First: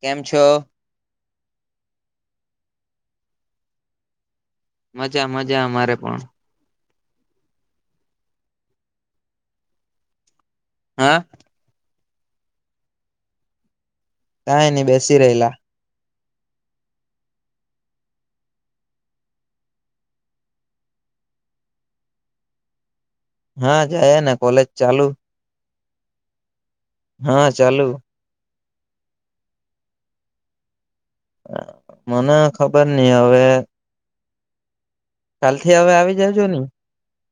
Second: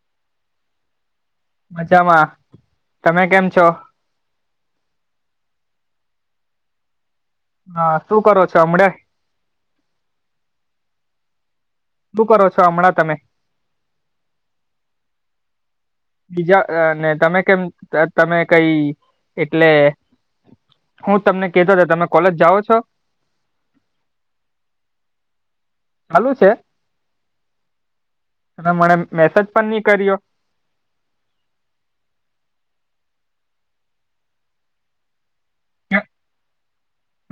કેમ છો. મજામાં તમે કેમ છો? મજા મજા મારે પણ. હા શું કરો છો હમડે? હા. શું કરો છો હમણાં તમે. કઈ નઈ ન બેેશી રેલા. બીજા અ અને તમે કેમ અ તમે કઈ એટલે હું તમને કતો હતો તમે કોલેજ જાઓ છો? હા જાયે ને કોલેજ ચાલુ. ચાલુ છે. હા ચાલુ. હા મને મેસેજ પણ ની કર્યો. મને ખબર નઈ હવે. કાલ થી આવી જાજો ની.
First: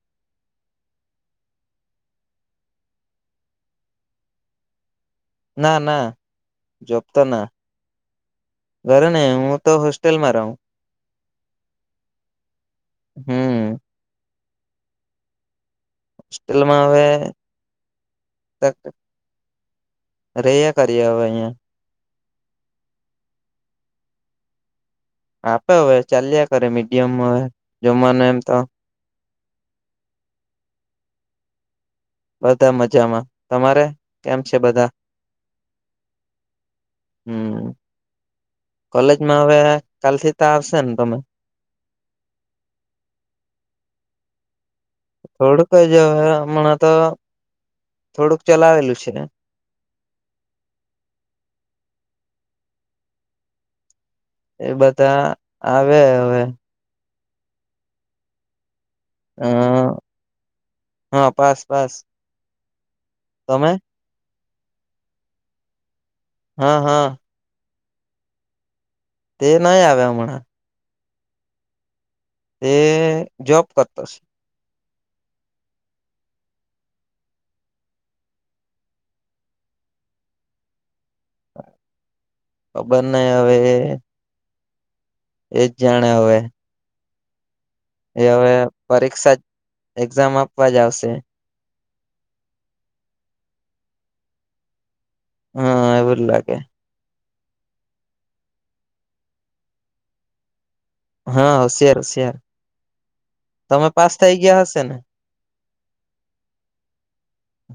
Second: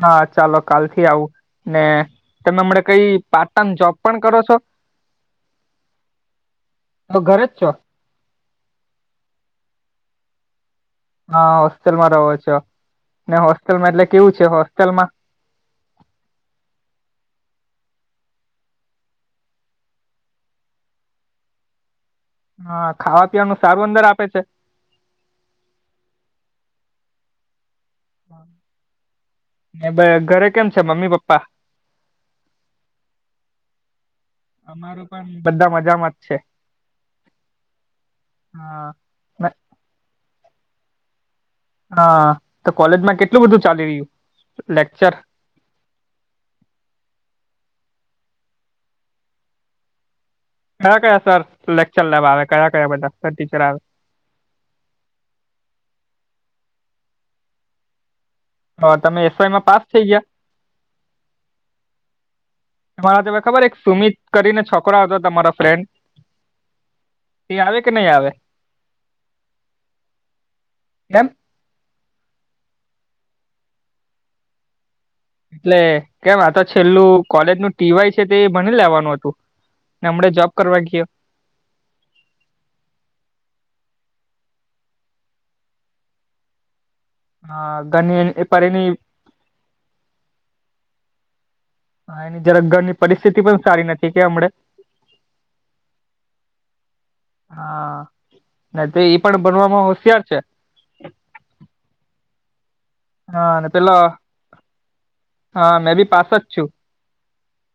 હા ચાલો કાલથી આવું ને તમે હમણા કઈ પાર્ટ ટામ જોબ પણ કરો છો? ના ના જોબ તો ઘરે ના. જ છો ઘરે ને હું તો હોસ્ટેલ માં રહું. હા હોસ્ટેલમાં રહો છો ને હમ હોસ્ટેલમાં એટલે કેવું છે હોસ્ટેલમાં. હોસ્ટેલમાં હવે રહ્યા કરીએ હવે અહીંયા. હા ખાવા પીવાનું સારું અંદર આપે છે. આપે હવે ચાલ્યા કરે મીડિયમ હવે જમવાનું એમ તો. ઘરે કેમ છે મમ્મી પપ્પા. બધા મજામાં તમારે કેમ છે બધા. અમારું પણ બધા મજામાં જ છે હમ કોલેજમાં હા હવે કાલ થી તો આવશે ને તમે. હા તો કોલેજમાં કેટલું બધું ચાલી રહ્યું લેક્ચર. થોડુંક જ હવે હણાં તો થોડુંક ચલાવેલું છે. કયા કયા સર લેક્ચર લેવા આવે કયા કયા બધા સર ટીચર આવે. એ બધા આવે હવે. હા તમે અ એસવાયમાં પાસ થઈ ગયા? હા પાસ પાસ તમારા જોડે ખબર તમે એક સુમિત કરીને છોકરા આવતો હતો તમારો ફ્રેન્ડ. હા હા. તે આવે કે નહીં આવે. તે નહી આવે હમણાં. કેમ. તે જોબ કરતોશે. એટલે કેમ આ તો છેલ્લું કોલેજ નું ટીવાય છે તે એ ભણી લેવાનું હતું. ને હમણે જોબ કરવા ગયો. ખબર નઈ હવે એ એજ જાણે હવે હા. એ હવે પરીક્ષા એક્ઝામ આપવા જ આવશે. હા જરા ઘરની પરિસ્થિતિ પણ નથી કે હમડે. હા એવું લાગે. હા તે ઈ પણ બનવામાં હોશિયાર છે. હા હોશિયાર શે. હા પેલા ગયા હશે ને હા મેં બી પાસ જ છું.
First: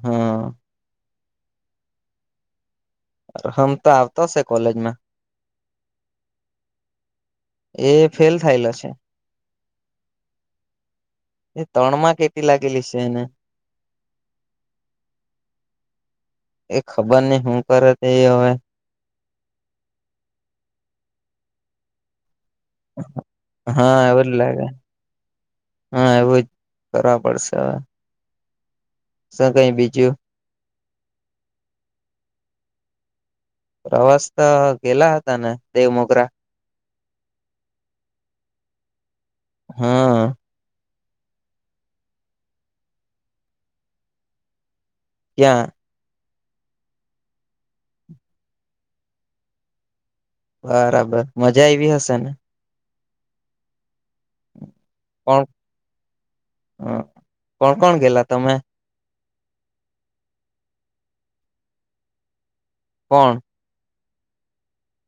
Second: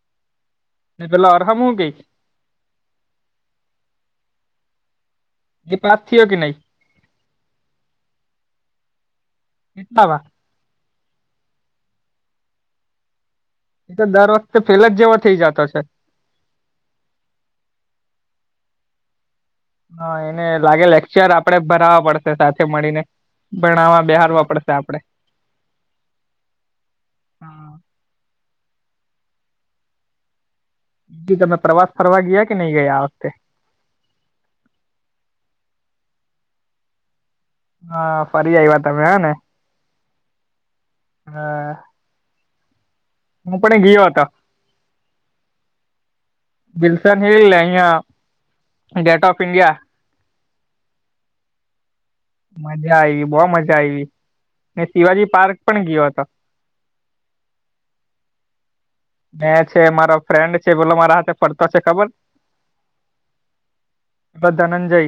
હા. એ પેલા આર હમ્મ હુ કે? હમ તો આવતો હશે કોલેજમાં. એ પાસ થયો કે નહી એ ફેલ થયેલો છે. કેટલા મા? એ તણમાં કેટી લાગેલી છે એને. એ તો દર વખતે ફેલ જ જેવા થઇ જતો છે. એ ખબર નઈ હુ કરેએ હવે. હા એને લાગે લેક્ચર આપડે ભરાવા પડશે. સાથે મળીને હા ભણવા એવું જ બેહાળવા લાગે પડશે આપડે. હા એવું જ કરવા પડશે હવે શું કે બીજુ? ઈ તમે પ્રવાસ ફરવા ગયા કે નહી ગયા આ વખતે? પ્રવાસ તો ગેલા હતા ને દેવમોગરા. હા ફરી આવ્યા તમે હે ને. હા. હા. હું પણ એ ગયો હતો. ક્યા? વિલસન હીલ ને અહીંયા ગેટ ઓફ ઇન્ડિયા. બરાબર મજા આયવી હશે ને? મજા આવી બહું મજા આવી ને શિવાજી કોણ પાર્ક પણ ગયો હતો. કોણ કોણ ગેલા તમે? મેં છે મારો ફ્રેન્ડ છે બોલો મારા હાથે ફરતો છે ખબર? કોણ? બધા ને જઈ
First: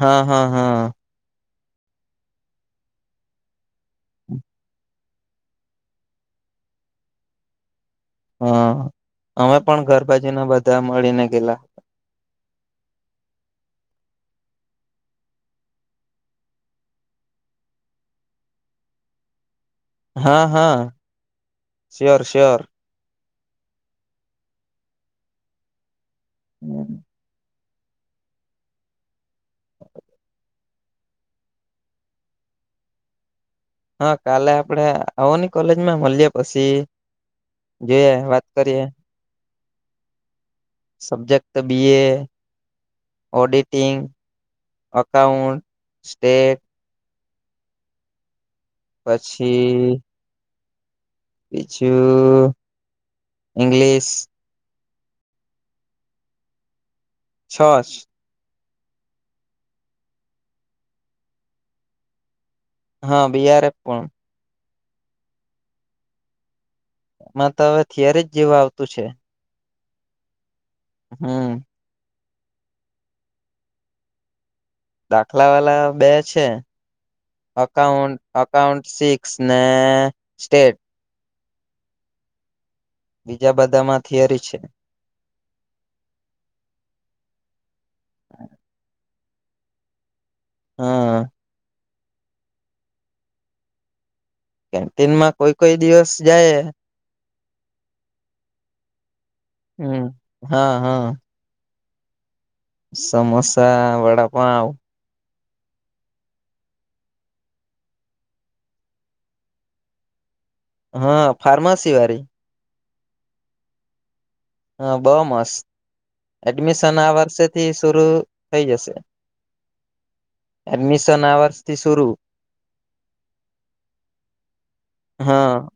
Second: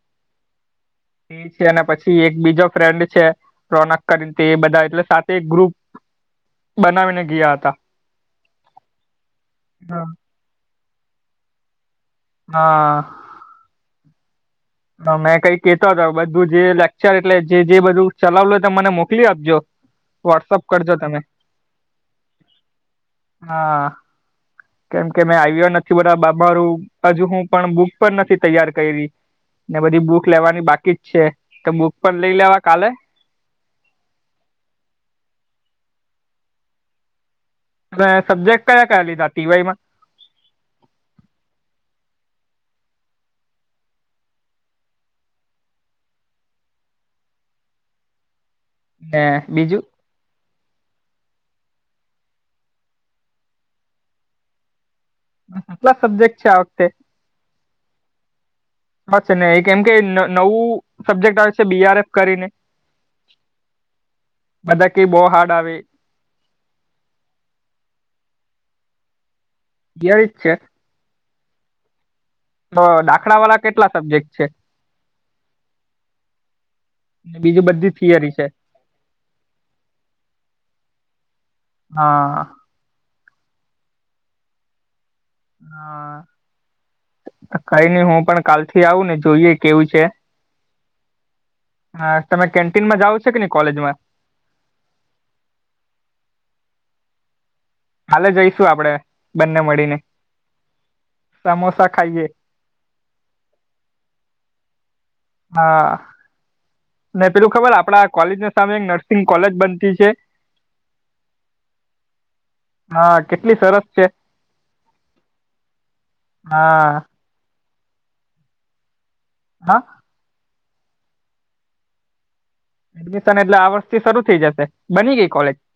હા હા હા. એ છે અને પછી એક બીજો ફ્રેન્ડ છે. રોનક કરીને તે એ બધા એટલે સાથે એક ગ્રુપ બનાવીને ગયા હતા. હા અમે પણ ઘરબાજી ના બધા મળીને ગેલા. હા. હ મેં કઈ કેતો હતો બધું જે લેક્ચર એટલે જે જે બધું ચલાવલય ત મને મોકલી આપજો હા વોટ્સઅપ હા કરજો તમે શ્યોર શ્યોર હા કેમ કે મેં આવ્યા નથી બધા બાપા હારું હજુ હું. પણ બુક પણ નથી તૈયાર કઈરી ને બધી બુક લેવાની બાકી જ છે તો બુક પણ લઈ લેવા કાલે હા કાલે આપડે આવો ની કોલેજમાં મલિએ પછી જોઈએ અને વાત સબ્જેક્ટ કરીએ કયા કયા લીધા તીવાય માં subject B A auditing accountant state ને બીજું પછી બીજું ઇંગ્લિશ આટલા જ સબ્જેક્ટ છે આ વખતે. છ સ હ છે ને એ કેમ કે નવું સબ્જેક્ટ આવે છે બીઆરએફ કરીને હા બીઆરએફ પણ બધા કે બહુ હાર્ડ આવે માં તો હવે થિયરી જ જેવું આવતું છે થિયરી જ છે હમ તો દાખલા વાળા કેટલા સબ્જેક્ટ છે દાખલા વાલા બે છે ને બીજું બધી અકાઉન્ટ થિયરી છે અકાઉન્ટ સિક્સ ને સ્ટેટ હા બીજા બધામાં થિયરી છે હા કઈ નઈ હું પણ કાલ થી આવું ને જોઈએ કેવું છે હા હા તમે કેન્ટીન માં જાવ છે કે ની કોલેજમાં કેન્ટીન માં કોઈ કોઈ દિવસ જાયે કાલે જઈશું આપડે બંને મળીને હમ હા હા સમોસા ખાઈએ સમોસા વડાપાઉં હા ને પેલું ખબર આપડા કોલેજ સામે એક નર્સિંગ કોલેજ બનતી છે હા ફાર્માસી વારી હા કેટલી સરસ છે હ બોવ મસ્ત એડમિશન હા આ વર્ષેથી શરુ થઈ જશે હા એડમિશન આ વર્ષ થી શરૂ એડમિશન એટલે આ વર્ષથી શરૂ થઈ જશે બની ગઈ કોલેજ? હા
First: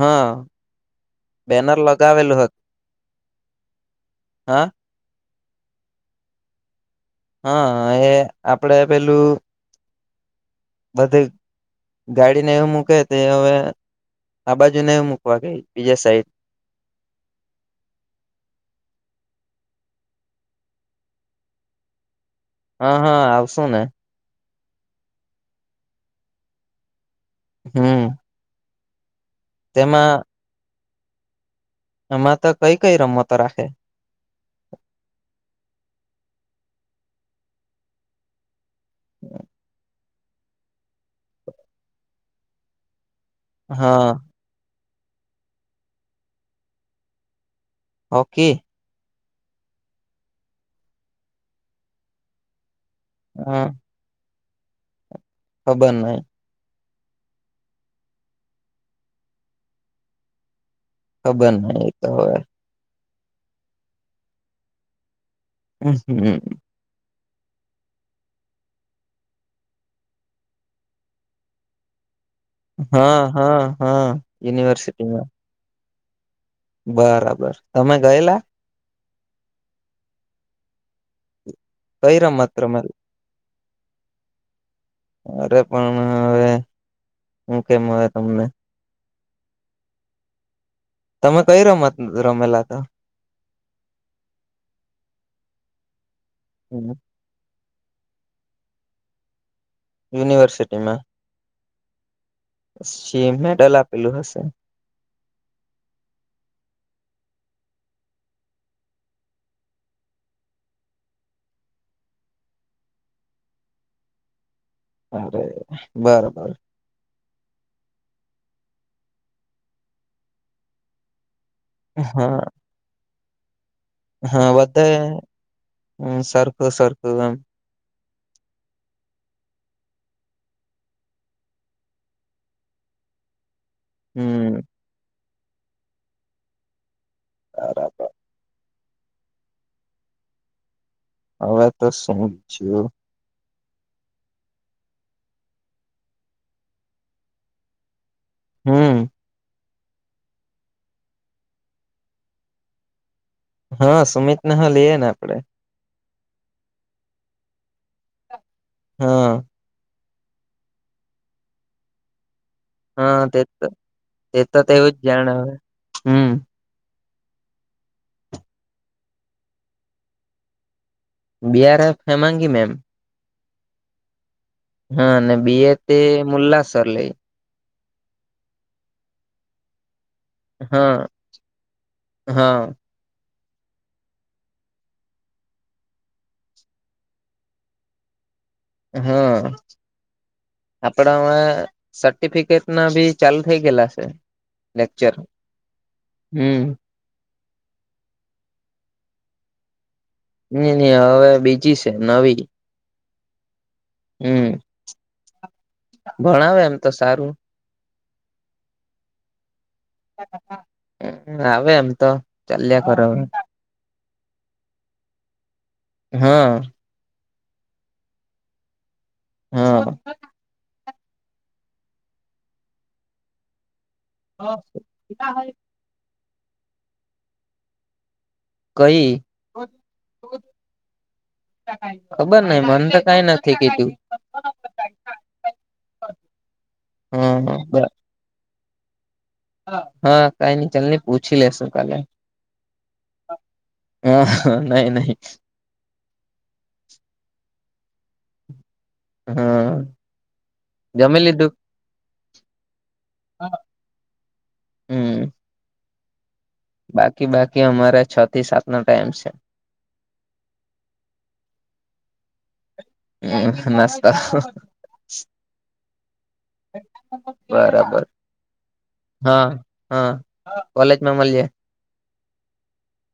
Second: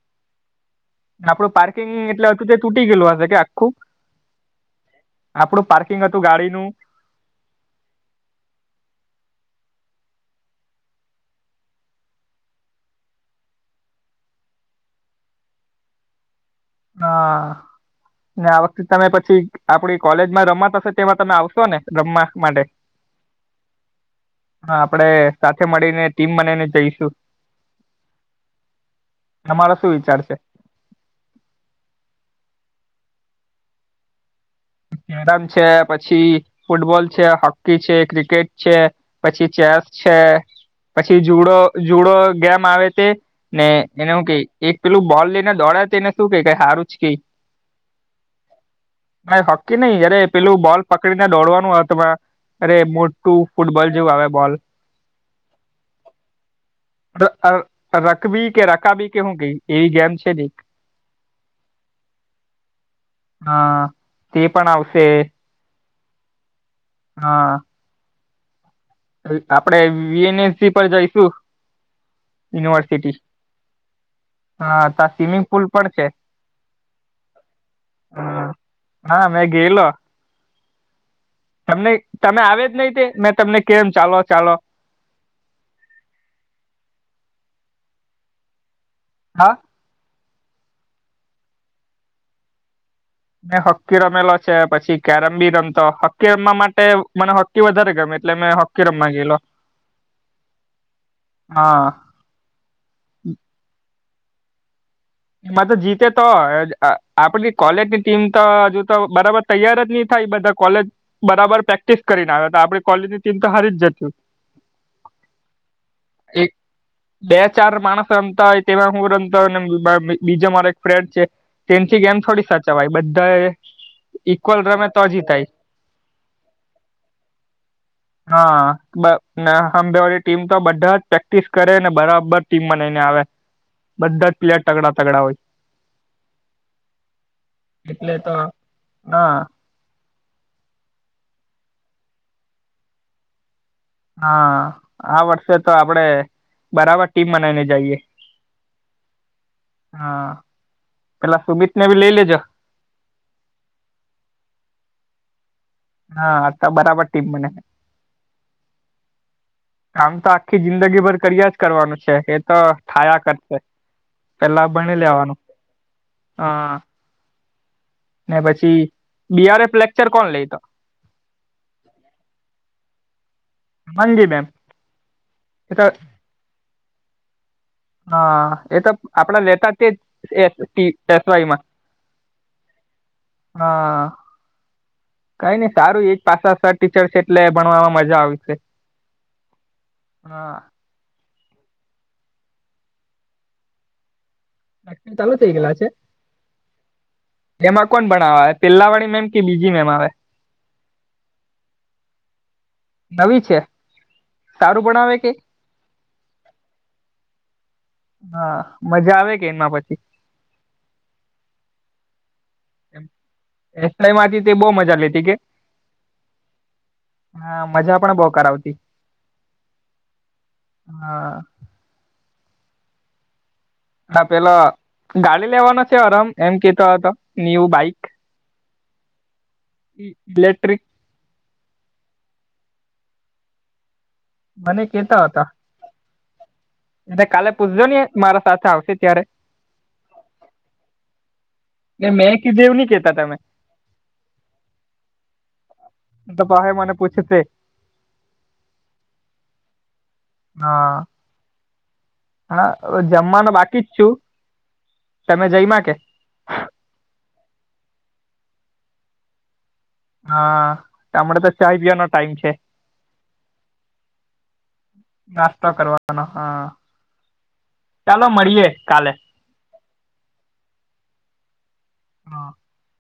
હા આપડું બેનર પાર્કિંગ એટલે લગાવેલું હતું તે તૂટી ગયેલું હશે કે આખું હા આપડું પાર્કિંગ હતું ગાડીનું હા એ આપડે પેલું બધે ગાડીને એવું મૂકે તે હવે આ બાજુ ને મુકવા કે બીજા સાઈડ હા આ વખતે તમે પછી આપડી કોલેજમાં રમત હશે તેમાં તમે આવશો ને રમવા માટે હા હા આવશું ને હા આપડે સાથે મળીને ટીમ બનાઇ ને જઈશું હમ તમારા શું તેમાં વિચાર છે એમાં તો કઈ કઈ રમતો રાખે [unintelligible] છે પછી ફૂટબોલ છે હોકી છે ક્રિકેટ છે પછી ચેસ છે પછી જુડો જુડો ગેમ આવે તે ને એને હા હું કે એક પેલું બોલ લઈને દોડ તેને શું કે હારું જ કે હોકી ના હોકી નહી અરે પેલું બોલ પકડીને દોડવાનું આ તમા રે મોટું હા ફૂટબોલ એવું આવે બોલ ખબર નહી રકબી કે રકાબી કે હું કઈ એવી ગેમ છે ને ખબર નહી એ તો હવે હા તે પણ આવશે [unintelligible] હા આપણે વિ એન એસ સી પર જઈશું યુનિવર્સિટી હા હા હા હા તા યુનિવર્સિટીમાં સ્વિમિંગ પુલ પણ છે. બરાબર તમે ગયેલા હા હા મેં ગેલો તમને કઈ તમે રમત આવે જ રમેલ નહી તે મેં તમને કેમ ચાલો ચાલો અરે પણ હવે હું કેમ હવે તમને હા તમે કઈ રમત રમેલા હતા મે હોક્કી રમેલો છે પછી કેરમ બી રમતો હોકી રમવા માટે મને તે વધારે ગમે એટલે મેં હોકી રમવા ગેલો યુનિવર્સિટીમાં હા સી એમ મેડલ આપેલું હશે. એમાં તો જીતે તો આ આપણી કોલેજની ટીમ તો હજુ તો બરાબર તૈયાર જ નહી થાય બધા કોલેજ બરાબર પ્રેક્ટિસ કરીને આવે તો આપડી કોલેજ ની ટીમ તો હારી જ જતી અરે હોય. એક બરોબર બે ચાર માણસ રમતા હોય તેમાં હું રમતા હોય ને બા મા બીજો મારે એક ફ્રેન્ડ છે તેનથી ગેમ હા થોડી સાચાવાય બધાએ હા બધાએ સરખું સરખું રમ હા બ ના હાંબે વાળી ટીમ તો બધા જ પ્રેક્ટિસ કરે ને બરાબર ટીમ બનાઈને આવે બધા જ હમ પ્લેયર તગડા તગડા હોય બરાબર એટલે તો હા હવે તો શું છે હા આ વર્ષે તો આપડે બરાબર ટીમ બનાવીને જાઈએ હમ્મ હા પેલા સુમિત ને ભી લઈ લે જે હા સુમિત ને હ લઈએ ને આપણે હા હ ત બરાબર ટીમ બને હા કામ તો આખી જિંદગી ભર કર્યા જ કરવાનું છે એ તો થાયા હા તે કરશે તે તો પેલા તેવું પયણી જ જાણ લેવાનું હવે હમ હા. ને પછી બીઆરએફ લેક્ચર કોણ લઈ તો. બીઆરએફ ફેમાંગી મેમ. હેમાંગી મેમ હા અને બીએ એ તો તે મુલ્લાસર લેય. હા એ તો આપડા લેતા તે જ [inaudible] ટી હા એસ વાયમાં. હા હા કઈ નઈ સારું એક જ પાછા સર ટીચર છે એટલે ભણવામાં મજા આવસે. હા આપડામાં સર્ટિફિકેટ ના ભી ચાલુ થય ગેલા છે. લેક્ચર [inaudible] ચાલુ થઈ ગેલા છે હમ એમાં કોણ ભણાવા આવે પેલા વાળી મેમ કે બીજી મેમ આવે. ની ની હવે બીજી છે નવી. નવી છે. હમ સારું ભણાવે કે ભણાવે એમ તો સારું હા મજા આવે કે એમાં પછી આવે એમ તો ચાલ્યા કરે હવે એસ વાય માંથી તે બહું મજા લેતી કે હા હા મજા પણ બહુ કરાવતી હા હા હ પેલો ગાડી લેવાનો છે અરમ એમ કેતો હતો ન્યુ બાઈક કઈ ઇલેક્ટ્રિક ખબર નહિ મન તો કઈ નથી કીધું મને કેતા હતો એને કાલે હા પૂછજો હા ને મારા સાથે આવશે ત્યારે હા કઈ નહિ ચાલને પૂછી લેસુ હ ને મેં કીધું એવું નહી કેતા તમે નહી નહી તો પહિ મને પછુસે હા હા જમી લીધું હા હવે જમવાનું બાકી જ છું હમ તમે જઈમાં કે બાકી બાકી અમારે છ થી સાત નો ટાઈમ છે હા હમણા તો ચાઇ પિવાનો ટાઈમ છે હમ નાસ્તા નાસ્તો કરવાનો હા બરાબર ચાલો મળીએે કાલે હા હા કોલેજમાં મલિએ હા